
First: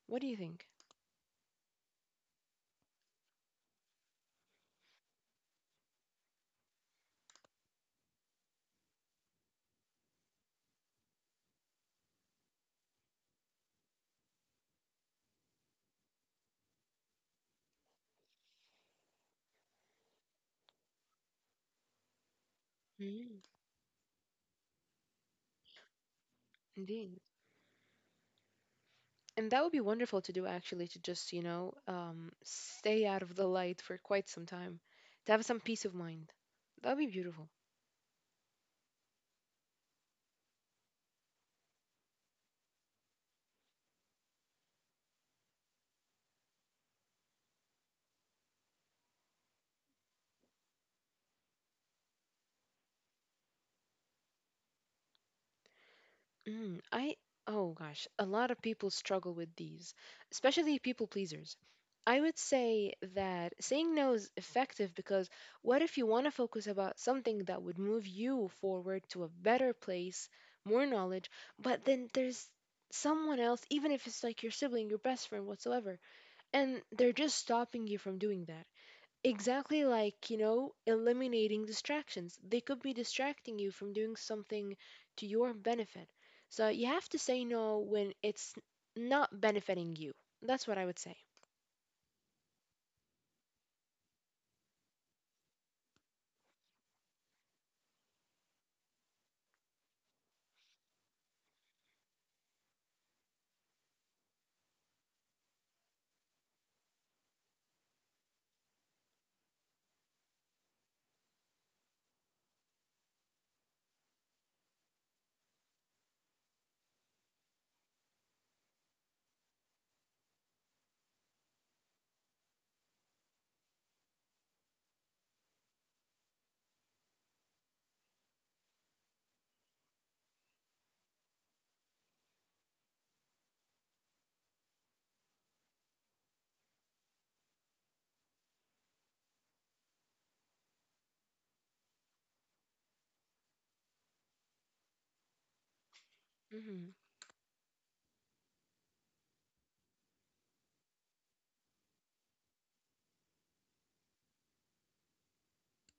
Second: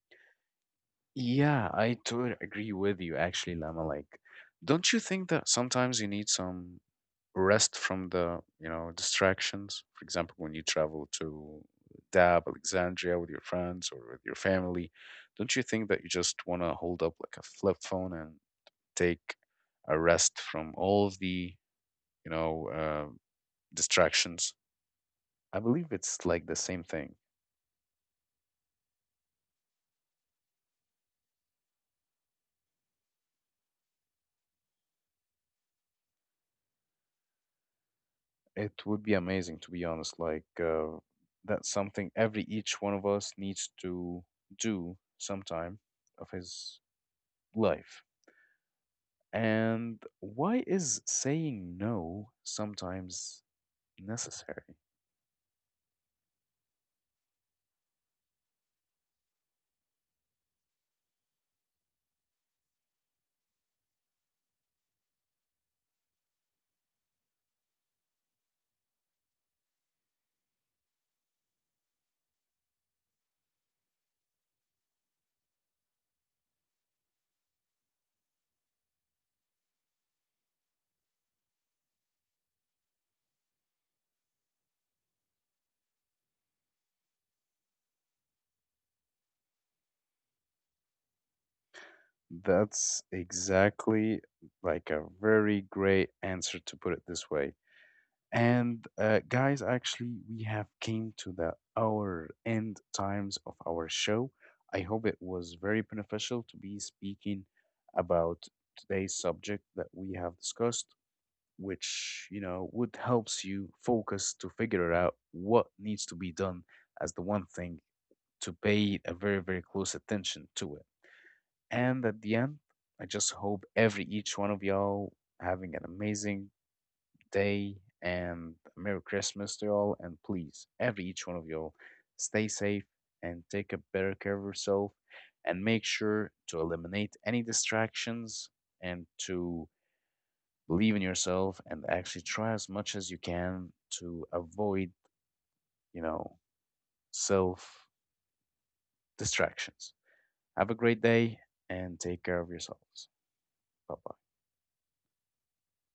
Speaker 2: What do you think?
Speaker 1: Yeah, I totally agree with you actually, Lama. Like, don't you think that sometimes you need some rest from the, you know, distractions? For example, when you travel to Dab, Alexandria with your friends or with your family, don't you think that you just want to hold up like a flip phone and take a rest from all of the you know
Speaker 2: Mm,
Speaker 1: distractions. I believe it's like the same thing.
Speaker 2: indeed. And that would be wonderful to do actually, to just stay out of the light for quite some time, to have some peace of mind. That would be beautiful.
Speaker 1: It would be amazing to be honest. Like that's something every each one of us needs to do sometime of his life. And why is saying no sometimes necessary?
Speaker 2: Mm, oh gosh, a lot of people struggle with these, especially people pleasers. I would say that saying no is effective because what if you want to focus about something that would move you forward to a better place, more knowledge, but then there's someone else, even if it's like your sibling, your best friend, whatsoever. And they're just stopping you from doing that. Exactly, like, eliminating distractions. They could be distracting you from doing something to your benefit. So you have to say no when it's not benefiting you. That's what I would say.
Speaker 1: That's exactly like a very great answer to put it this way. And guys, actually, we have came to the our end times of our show. I hope it was very beneficial to be speaking about today's subject that we have discussed, which you know would helps you focus to figure out what needs to be done as the one thing to pay a very very close attention to it. And at the end, I just hope every each one of y'all having an amazing day and Merry Christmas to y'all. And please, every each one of y'all, stay safe and take a better care of yourself and make sure to eliminate any distractions and to believe in yourself and actually try as much as you can to avoid, you know,
Speaker 2: Mm-hmm.
Speaker 1: self distractions. Have a great day and take care of yourselves. Bye bye.